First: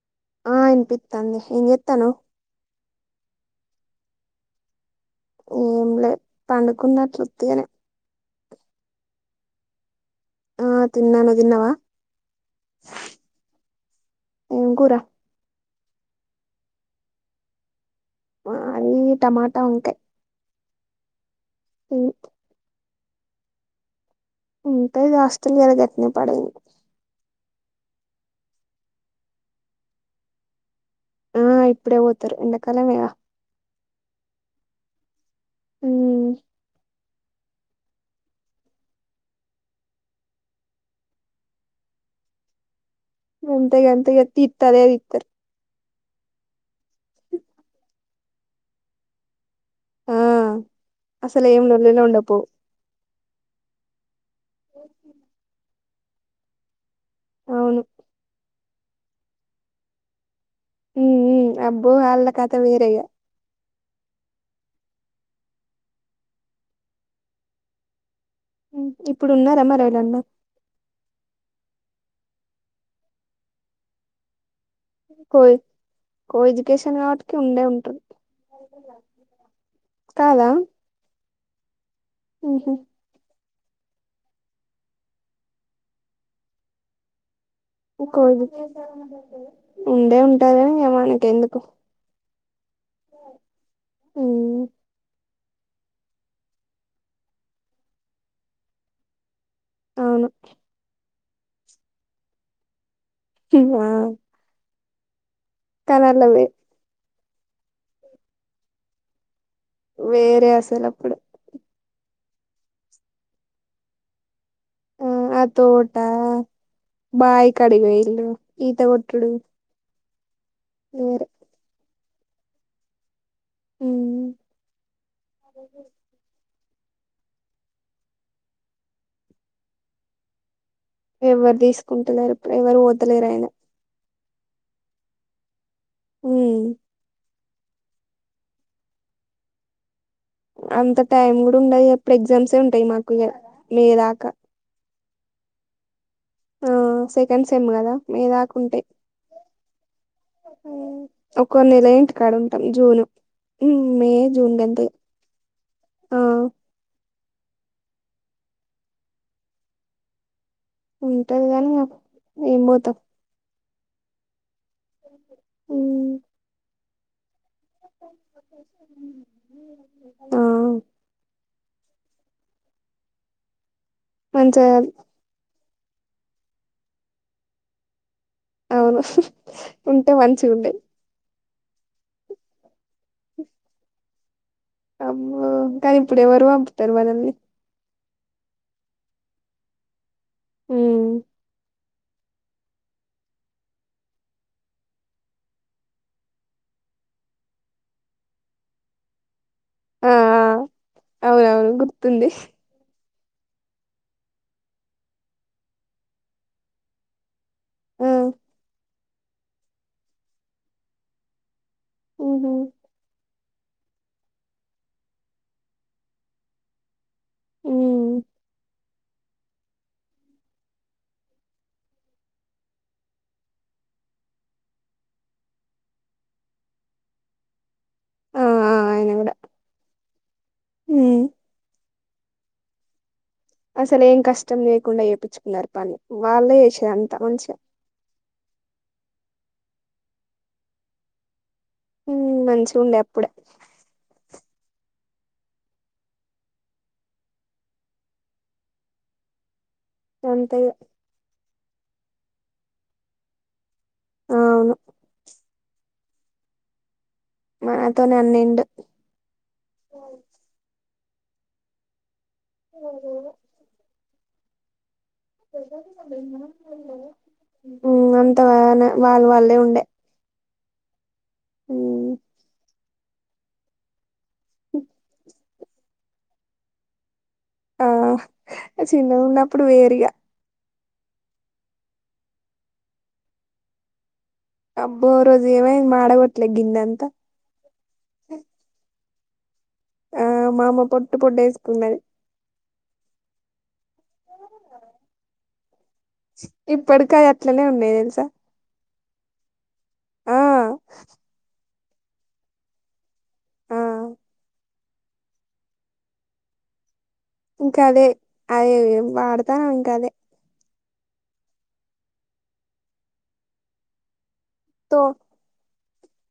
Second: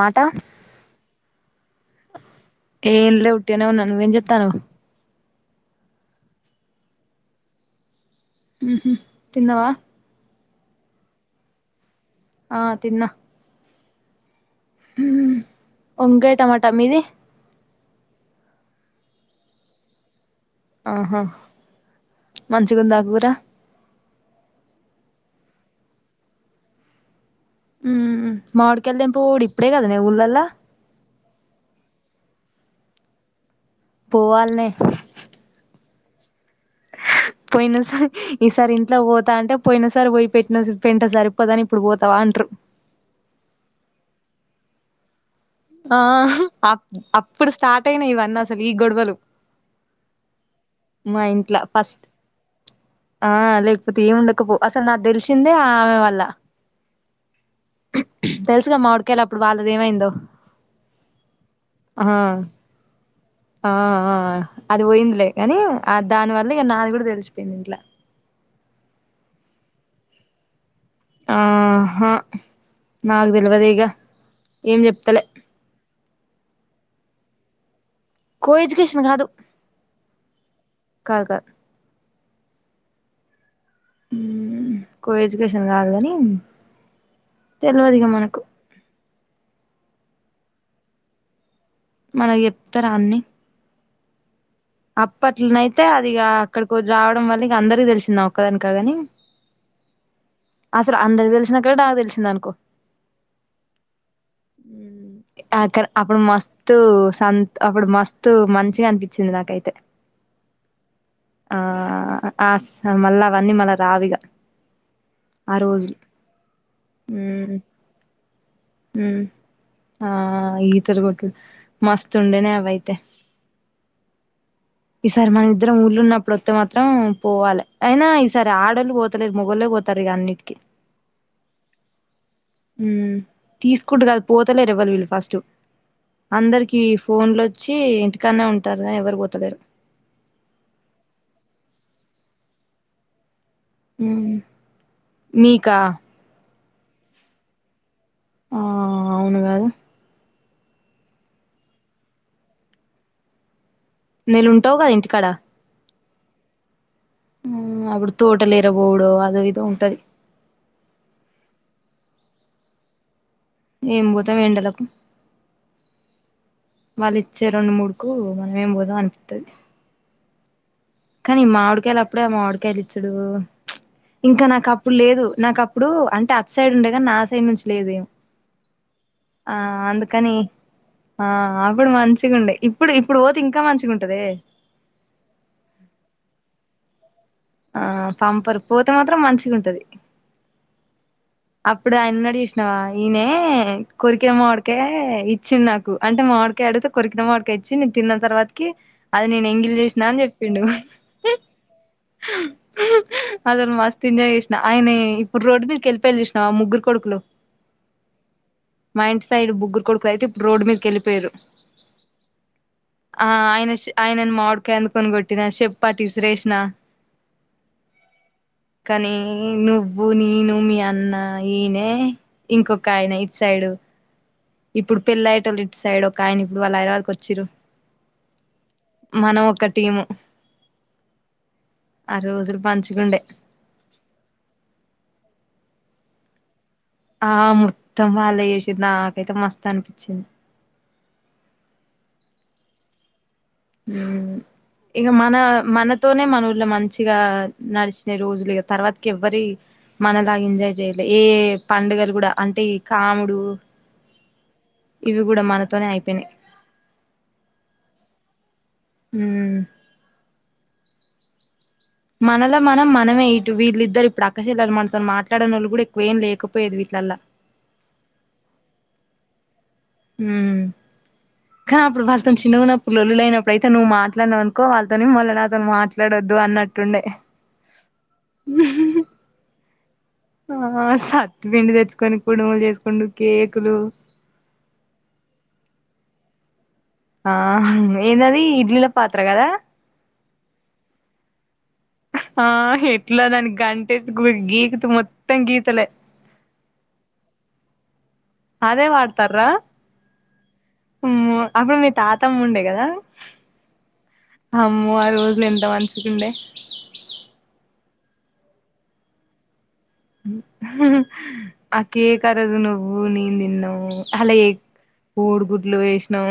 మాట ఆ వినిపిస్తంది ఏం చేతనావ్ ఏం లే ఉటిగనే ఉన్నా నువ్ ఏం చెతనవ్ ఏం లే పండుకున్నట్ల ఉత్తిగనే తిన్నవ ఆ తిన్న నువ్ తిన్నవ ఆ తిన్న ఏం కూర వంకాయ టమాటా మీది మా అన్ని టమాటా వంకాయ్ ఆహా ఉ తిగుందా కూర ఉంటయ్ గాస్తుల్ కదా గట్లనే పడయ్ ఊ మాడికల్ దెంపుడు కూడ ఇప్పుడే కదనే ఊళ్ళలా ఆ ఇప్పుడే పోతారు ఎండాకాలమేగా పోవాల్నే ఊ [inaudible] పోయిన సర ఈసారి ఇంట్లో పోతా అంటే పోయిన సారి పోయి పెట్టిన పెంట సరిపోదని ఇప్పుడు పోతావా అంట్రూ [inaudible] అంతే గంతే ఇగ తీతే అదే తీతరు ఆహ్ అప్ అప్పుడు స్టార్ట్ అయిన ఇవన్నీ అసలు ఈ గొడవలు ఆ మా అసలు ఇంట్ల ఏం లొల్లిలే ఫస్ట్ ఉండపోవు ఆ లేకపోతే ఏం ఉండకపో అసలు నాకు తెలిసిందే ఆమె వల్ల అవును తెలుసు గద మావిడకలప్పుడు వాళ్ళది ఏమైందో ఊ ఊ అబ్బో ఆ అళ్ళ కత వేరే ఇంగ ఆ ఆ అది పోయిందిలే కానీ ఆ దానివల్ల ఇగ నాది కూడా తెలిసిపోయింది ఇంట్ల ఊ ఇప్పుడు ఉన్నరా మరి ఎవరనా ఆ హా నాకు తెల్వదే ఇగ ఏం చెప్తలే కో కో ఎడ్యుకేషన్ కాబటికి ఉండే ఉంటది కో ఎడ్యుకేషన్ కాదు కాలా కాదు కాదు ఊహు ఊ ఉ కో ఎడ్యుకేషన్ కాదు గని కో [unintelligible] ఉండే ఉంటది గని ఇగ మనకి ఎందుకు మనకు చెప్తారా అన్ని ఊ అప్పట్లోనైతే అది ఇగ అక్కడికి రావడం వల్ల ఇంక అందరిక తెలిసింది నా ఒక్కదానికి కాదు గని అవును తెలిసినా కడ నాకు తెలిసింద అనుకో ఇగ ఊ ఆక్కడ అప్పుడు మస్తు సంత అప్పుడు మస్తు మంచిగ అనిపించింది నాకైతే వేరే అసలప్పుడు అ ఆస్ ఆ మళ్ళా అవన్నీ మళ్ళ రావిగా ఊ ఆ తోట బాయి ఉమ్ కాడి ఓయిల్లు ఈత ఉమ్ కొట్టుడు ఆ ఈతరు వేరే కొట్లు మస్తు ఉండేనే అవయితే హ ఈ సారి మన ఇద్దరం ఉళ్ళలు ఉన్నప్పుడు మాత్రం పోవాలి అయినా ఈసారి ఆడళ్ళు పోతలేదు మొగళ్లే పోతారు ఇక అన్నిటికీ ఎవరు తీసుకుంటున్నారుప్పుడు ఉమ్ పోతలేరు తీసుకుంటు కాదు పోతలేరు ఇవ్వాల వీళ్ళు ఫస్ట్ ఉమ్ అందరికిీ ఫోన్లో వచ్చి ఇంటికనే ఉంటారు ఎవరు పోతలేరు అంత టైం కూడా ఉండది ఎప్పుడు ఎగ్జామ్సే ఉంటాయి మాకు మేదాకా ఉమ్ మీకా ఆ సెకండ్ సేమ్ కదా మీ ఆ దాకుంటే అవును కాదు ఒకొ నెల ఏంటి కాడ ఇంటి జూను నేలుంటావు కదా ఇంటికాడ ఆ అప్పుడు తోట లేరబోడ అదో ఇదో ఉంటది ఉంటది గాని ఏం పోతాం ఏం పోతాం ఎండలో అ వాళ్ళు ఇచ్చే రెండు మూడుకు మనం ఏం పోదాం అనిపిస్తుది ఆ కానీ మావిడికాయలు అప్పుడే మావిడికాయలు ఇచ్చడు ఇంకా నాకు మంచిగా అప్పుడు లేదు నాకుప్పు ఇప్పుడు అంటే అత్ సైడ్ ఉండే కానీ నా సైడ్ నుంచి లేదేం అవును ఆ ఉంటే అందుకని మంచిగా ఉండే ఆ అప్పుడు మంచిగా ఉండే ఇప్పుడు ఇప్పుడు పోఓతి ఇంకా మంచిగా ఉంటది అమ్ కని ఎప్పుడు ఎవరుఅ పతర్వానల్ని ఆ పంపారు పోూతే మాత్రం మంచిగా ఉంటది హ అప్పుడు ఆయన్నడు చూసినావా ఈయన కొరికే మాడికాయ ఇచ్చింది నాకు అంటే మామిడికాయ తవా బయట ఆ చెప్పిడు అవునవును గుర్తుంది అసలు మస్ ఎంజాయ్ చేసినా ఆయన ఇప్పుడు రోడ్డు మీదకిెలిిపో వెళ్ళిసిన ఆ ముగ్గురు కొడుకులు ఆ మా ఇంటి సైడ్ బుగ్గురు కొడుకు అయితే ఇప్పుడు రోడ్ మీదకిెళ్ిపోయారు ఉఓ ఆ ఆయన ఆయన మామిడికా ఎందుకొని కొట్టిన చెప్పటి శ్రేష్ణ ఉమ్ కానీ నువ్వు నీను మీ అన్న ఈయనే ఇంకొక ఆయన ఇట్ సైడు ఇప్పుడు పెళ్ళి అయ్యట వాళ్ళ ఇటు సైడ్ ఒక ఆయన ఇప్పుడు వాళ్ళు ఆయన వాళ్ళకి వచ్చారు ఆ మనం ఒక టీము హ ఆర రోజులు పనించికండే అసలు ఏం కష్టం లేకుండా చేయించుకున్నారు పళ్ని వాళ్ళే చే ఆ మొత్తం వాళ్ళ చేసింది నాకైతే మస్త అనిపించింది మంచిగా ఉండే అప్పుడే హ ఇక మన మనతోనే మన ఊళ్ళ మంచిగా నడిచిన రోజులు ఇక తర్వాతకి ఎవ్వరి మనలాగా అంతే ఇగ ఎంజాయ్ చేయాలి ఏ పండుగలు కూడా అంటే ఈ కాముడు అవు ఇవి కూడా మనతోనే అయిపోయినాయి మనతో నన్నడు ఉమ్ మనలో మనం మనమే ఇటు వీళ్ళిద్దరు ఇప్పుడు అక్కసల మన వీట్లల్లా అంతనే వాళ్ళు వాళ్ళే ఉండే కా అప్పుడు ఉమ్ వార్త చిన్నవున్నప్పుడు లలొల్లిలు అయినప్పుడు అయితే నువ్ మా ఇట్లని అనుకో వాళ్ళతోని మల్ల నాతోనీ మాట్లాడొద్దు అన్నట్టుండే ఆ చిన్నగా ఉన్నప్పుడు వేరుగా ఆ సత్తిపిండి తెచ్చుకొని కుడమలు చేసుకునీ కేకులు అబ్బ రోజు ఏమయింది మాడకోట్ల గిన్ని అంత ఆ ఎందది ఇడ్లీ పాత్ర కదా ఆ మా అమ్మ పొట్టు పొట్ట వేసుకున్నాది ఆ ఎట్లా దానికి గికితే మొత్తం గీతలే ఇప్పటికా అది అట్లనే ఉన్నాయి తెలుసా అదే వాడతార ఆ అమ్మో అసలు తాతమ్మ ఉండే కదా ఆ అమ్మో ఆ రోజులు ఎంత మంచిగా ఉండే ఇంకా అదే అదే వాడతాను ఇంకా అదే ఆ కేక్ ఆ రోజు నువ్వు నేను తిన్నాం అలా తో కోడుగుడ్లు వేసినాం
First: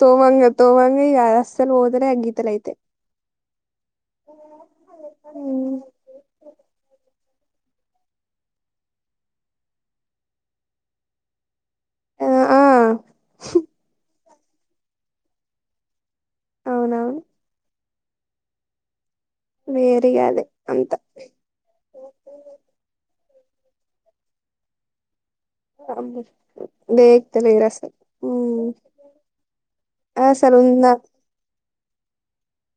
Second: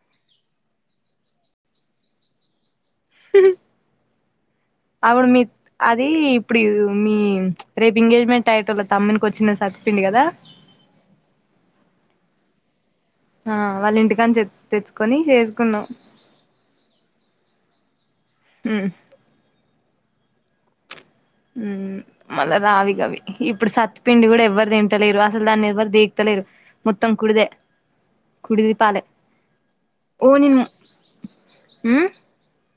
తోవాంగ తోవాంగ ఈ అస్సలు పోతలే అ గీతేల అయితే ఓ అవుడు మీ అదే ఇప్పుడు మీ రేపు ఎంగేజ్మెంట్ అయ్యటళ తమ్కి వచ్చిన సతిపిండి కదా ఆ ఆ ఆ వాళ్ళ ఇంటికని తెచ్చుకొని చేసుకున్నాం అవునవును హ వేరగా అదే అంత ఉ మళ్ళా రావిగవి ఇప్పుడు సత్తుపిండి కూడా ఎవ్వరు తింటలేరు అసలు దాన్ని ఎవరు దేకుతలేరు మొత్తం కుడిదే దేక్తలేరు కుడిది పాలె ఆ సార్ ఉందా హ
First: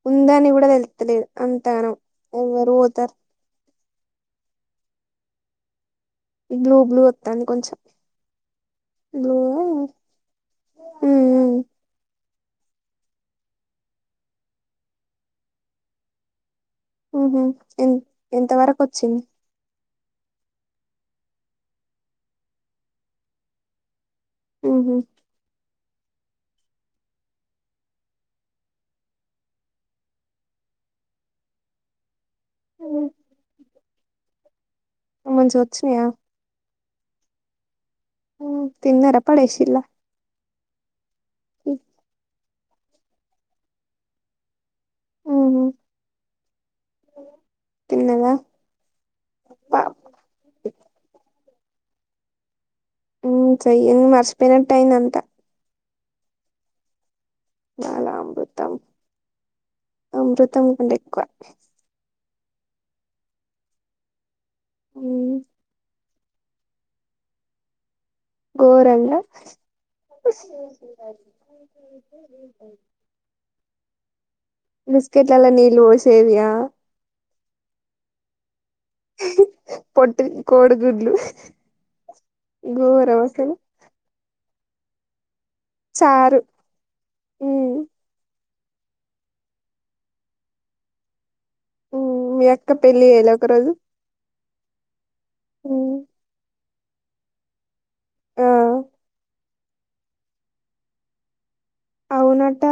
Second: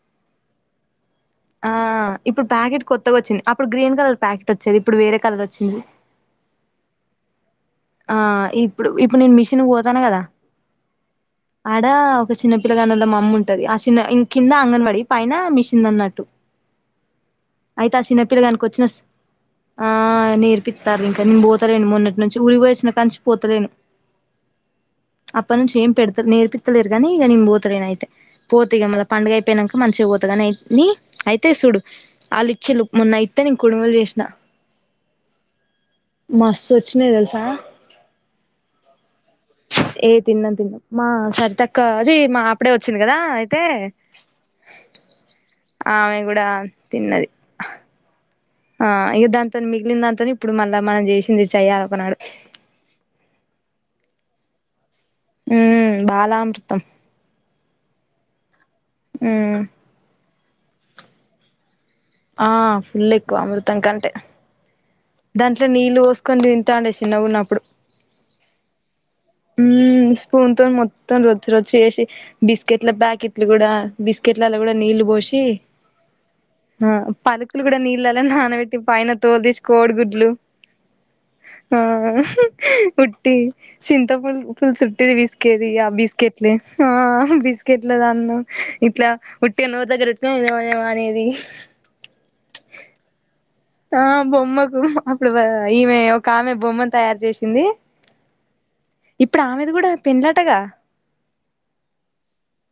ఉందని కూడా తిలుత్తలేదు ఆ ఇప్పుడు ప్యాకెట్ కొత్తగా వచ్చింది అప్పుడు గ్రీన్ కలర్ ప్యాకెట్ వచ్చేది ఇప్పుడు వేరే కలర్ వచ్చింది ఈ బ్లూ బ్లూ వత్తంది కొంచెం ఆ ఇప్పుడు ఇప్పుడు నేను బ్లూ మిషన్ పోతాను కదా ఉమ్ ఆడ ఒక చిన్నపిల్లగాన్నద మమ్ ఉంటది ఆ చిన్న ఇం కింద అంగన్వాడి పైన మీషంద అన్నట్టు ఉహు ఎ అయితే ఆ చిన్న ఎంత పిలగాడికి వరకు వచ్చిన వచ్చింది ఆ నేర్పిస్తారు ఇంకా నేను పోతలేను మొన్నటి నుంచి ఊరికి పోయిసిన కానించి పోతలేను ఉహు అప్పడి నుంచి ఏం పెడుత నేర్పితలేరు కానీ ఇక నేను పోతలేను అయితే పోత ఇగ మ పండుగ అయిపోయినాక మంచిగా పోతగాని అ అయితే సూడు వాళ్ళు ఇచ్చేలు మొన్న అయితే నేను కుడుములు చేశా మంచిగా వచ్చినయా తెలుసా తిన్నార పడేసిర ఏ తిన్నాం మా సరితక్కా అజ మా అప్పుడే వచ్చింది కదా అయితే ఉహు ఆ ఆమె కూడా తిన్నది తిన్నదా ఆ ఇక దాంతో పా మిగిలిన దాంతో ఇప్పుడు మళ్ళా మనం చేసింది చెయ్యాల ఒకనాడు చెయ్య మర్చిపోయినట్టు అయింది అంతా ఉ బాలామృతం బాలమృతం మ్ అ మృతం కంటే ఎక్కువ ఆ ఫుల్ ఎక్కువ అమృతం కంటే ఉమ్. దాంట్లో నీళ్లు వస్త్ కొన్ని తింటాండ్య చిన్నగున్నప్పుడు ఘోరంగా ఉమ్ స్పూన్ తో మొత్తం రొచ్చ్ రచ్చు చేసి బస్కట్ల బ్యా ప్యాకిట్లు కూడా బిస్కట్లలో కూడా నీళ్ళు పోసి బిస్కెట్లలో నీళ్ళు పోసేదియా ఆ పాలుక్ టులు కూడా నీళ్ళలో నానబట్టి పైన తోల్ దీసి కోడ్ పొట్టి గుడ్లు కోడిగుడ్లు ఆ హు ఘోరం ఉట్టి అసలు చింతపండ్ ఫుల్ చుట్టి పిస్కెది ఆ చారు బిస్కెట్లే ఆ ఆ ఉమ్ బిస్కెట్ల దాన్న ఇట్లా ఉట్టిగా నోరు దగ్గరెట్టుకొని యువ యువ అనేది ఉ మీ అక్క పెళ్ళి చేయాలా ఒక రోజు ఆ బొమ్మకు అప్పుడు ఉమ్ ఈమె ఒక ఆమె బొమ్మ తయారు చేసింది. ఆ ఇప్పుడు ఆమెది కూడా పెళ్ళంటాగా నట్ట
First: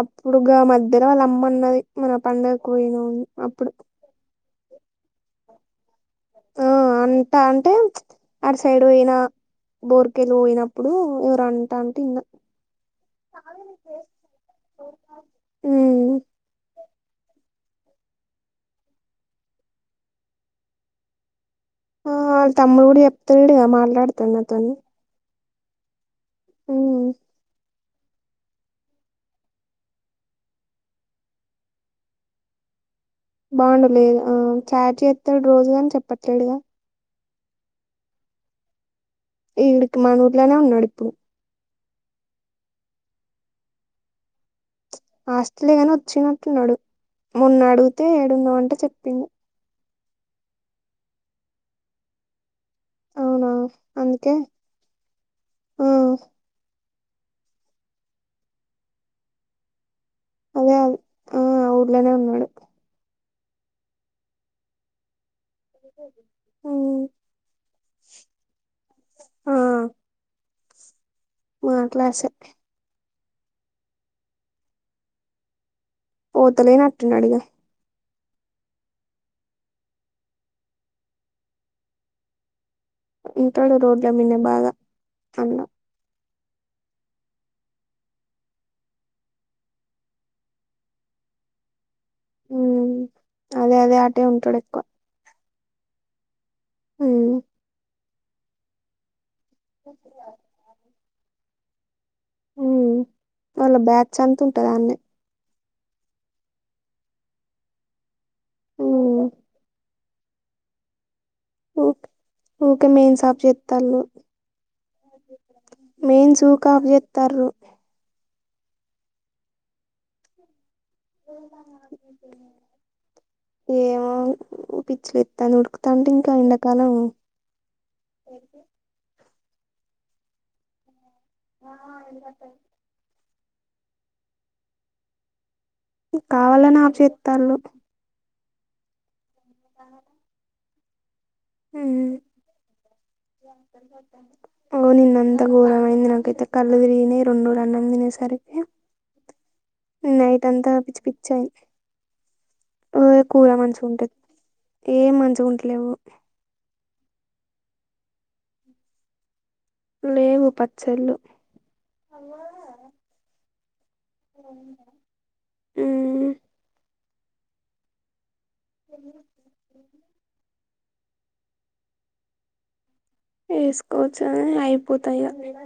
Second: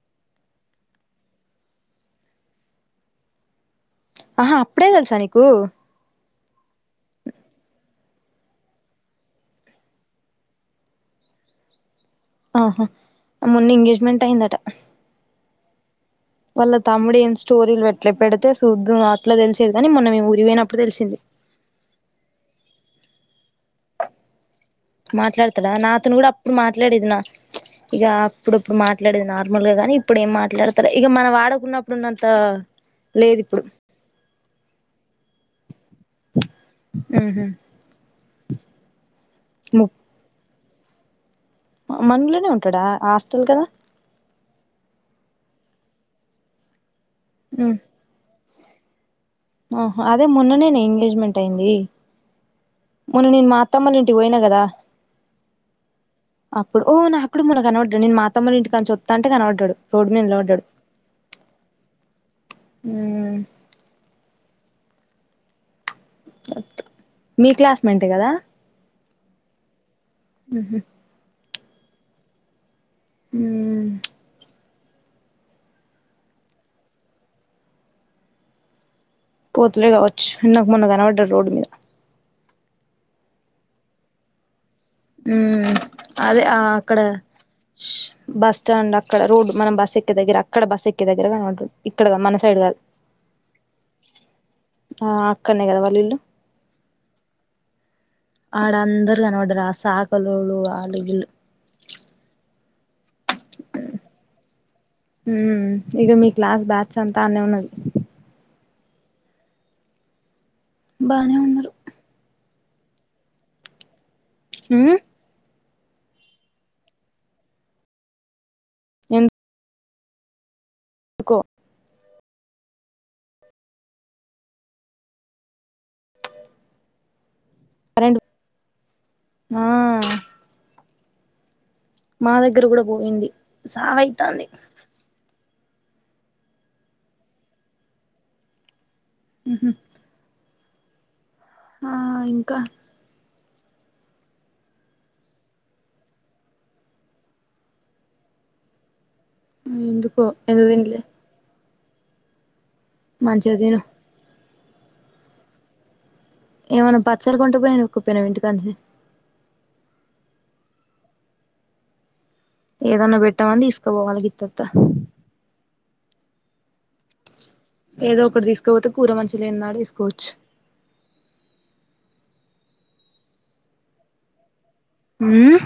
అప్పుడుగా మధ్యల వాళ్ళు అమ్మ అన్నది మన పండగక్కు పోయినం అప్పుడు. ఆహా అప్పుడే తెలుసా నీకు ఆ అంట అంటే చ్ ఆడు సైడ్ పోయిన బోర్కెలు పోయినప్పుడు ఎవరో అంటా ఆహా మొన్న ఎంగేజ్మెంట్ అయిందట. ఉ ఉ వాళ్ళ తమ్ముడు ఏం స్టోరీలు వెట్ల పెడితే చూద్దుం అట్లా తెలిసేది గాని మొన్న మేము ఊరికి పోయినప్పుడు తెలిసింది. ఆ వాళ్ళ తమ్ముడు కూడా చెప్తన్నాడుగా మాట్లాడతోను నాతోను. మాట్లాడతడా నాతోను కూడా అప్పుడు ఉమ్ మాట్లాడేది నా చ్ ఇక అప్పుడప్పుడు మాట్లాడేది నార్మల్ గా గాని ఇప్పుడు ఏం మాట్లాడతల్య ఇక మన వాడకున్నప్పుడున్నంత. లేదు ఇప్పుడు బాగుండు లేదు ఆ చాట్ చేస్తాడు రోజుగాని చెప్పట్లేడుగా. ఉహు ము ఇండుకు మన ఊర్లోనే ఉన్నడిప్పుడు మనలోనే ఉంటాడా హాస్టల్ కదా హాస్టలే గాని వచ్చినట్టున్నాడు మొన్న అడగితే ఏడున్నవ్ అంటే చెప్పిండ్య. ఆహ అదే మొన్ననేనే ఎంగేజ్మెంట్ అయింది. మొన్న నేను అవునా మా అత్తమ్మ ఇంటికి అందుకే పోయినా కదా ఆ ఆ అప్పుడు ఓనా అక్కడ కూడా కనపడ్డడు, నేను మా అత్తమొల్ల ఇంటికా నుంచి వస్తాంటే కనపడ్డాడు. రోడ్ మీద నిలాబడ్డాడు అదే అదే ఆ ఊర్లోనే ఉన్నాడు ఉ ఉమ్ మీ క్లాస్మెంటె కదా ఆ ఉహు మా క్లాసే ఉ పోతలేనట్టు ఉన్నాడు ఇగ పోతులే కావచ్చు నాకు మొన్న కనపడ్డాడు రోడ్డు మీద. వుంటాడు రోడ్ల మీందే బాగా ఉ అన్న అదే ఆ అక్కడ స్ బస్ స్టాండ్ అక్కడ రోడ్ మనం బస్ ఎక్కే దగ్గర అక్కడ బస్ ఎక్కే దగ్గర కనపడ్డాడు. ఇక్కడగా మన సైడ్ కాదు ఉమ్ అదే అదే అటే ఉంటాడు ఆ అక్కడనే కదా వాళ్ళ ఇల్లు. ఉ ఆడ అందరు కనపడ్డారు ఆ సాకలోళ్ళు ఆళ్ళు ఇళ్ళు. ఉ వాళ్ళ బ్యాచ్ అంత ఉంటుంది అన్నే ఉ ఇక మీ క్లాస్ బ్యాచ్ అంతా అన్నే ఉన్నది. ఉమ్ బానే ఉన్ ఉక్ ఉకే మెయిన్ షాప్ చెస్తళ్ళు ఉ మెయిన్ సూ కాఫ్ చేతర్రు ఎన్ పో ఏమో పిచ్చిలస్తాను ఉడుకుతాంటే ఇంకా ఎండాకాలం కరెంట్ ఇక ఆ మా దగ్గర కూడా పోయింది సావ అయితది కావాలని ఆఫ్ చేతల్లు ఆ ఇంకా ఓ నిన్నంత ఘోరమైంది నాకైతే కళ్ళు తిరిగిన రెండు రన్నం తినసా తే ఎందుకో నైట్ ఎందుకు అంతా తినలే పిచ్చి పిచ్చాయి ఓయ కూర మంచిగా తిను మంచిుగా ఉంటేది ఏం మంచిగాగుంటలేవు ఏమన్నా పచ్చరి కొంటకు పోయానుకుపన ఇంటికానుచి లేవు పచ్చళ్ళు ఏదన్నా పెట్టామని తీసుకుపోవాలి గింతంత మ్మ్ ఏదో ఒకటి తీసుకోపోతే కూర మంచిలేడు వేసుకోవచ్చు వేసుకోవచ్చు అని అయిపోతాయి ఉమ్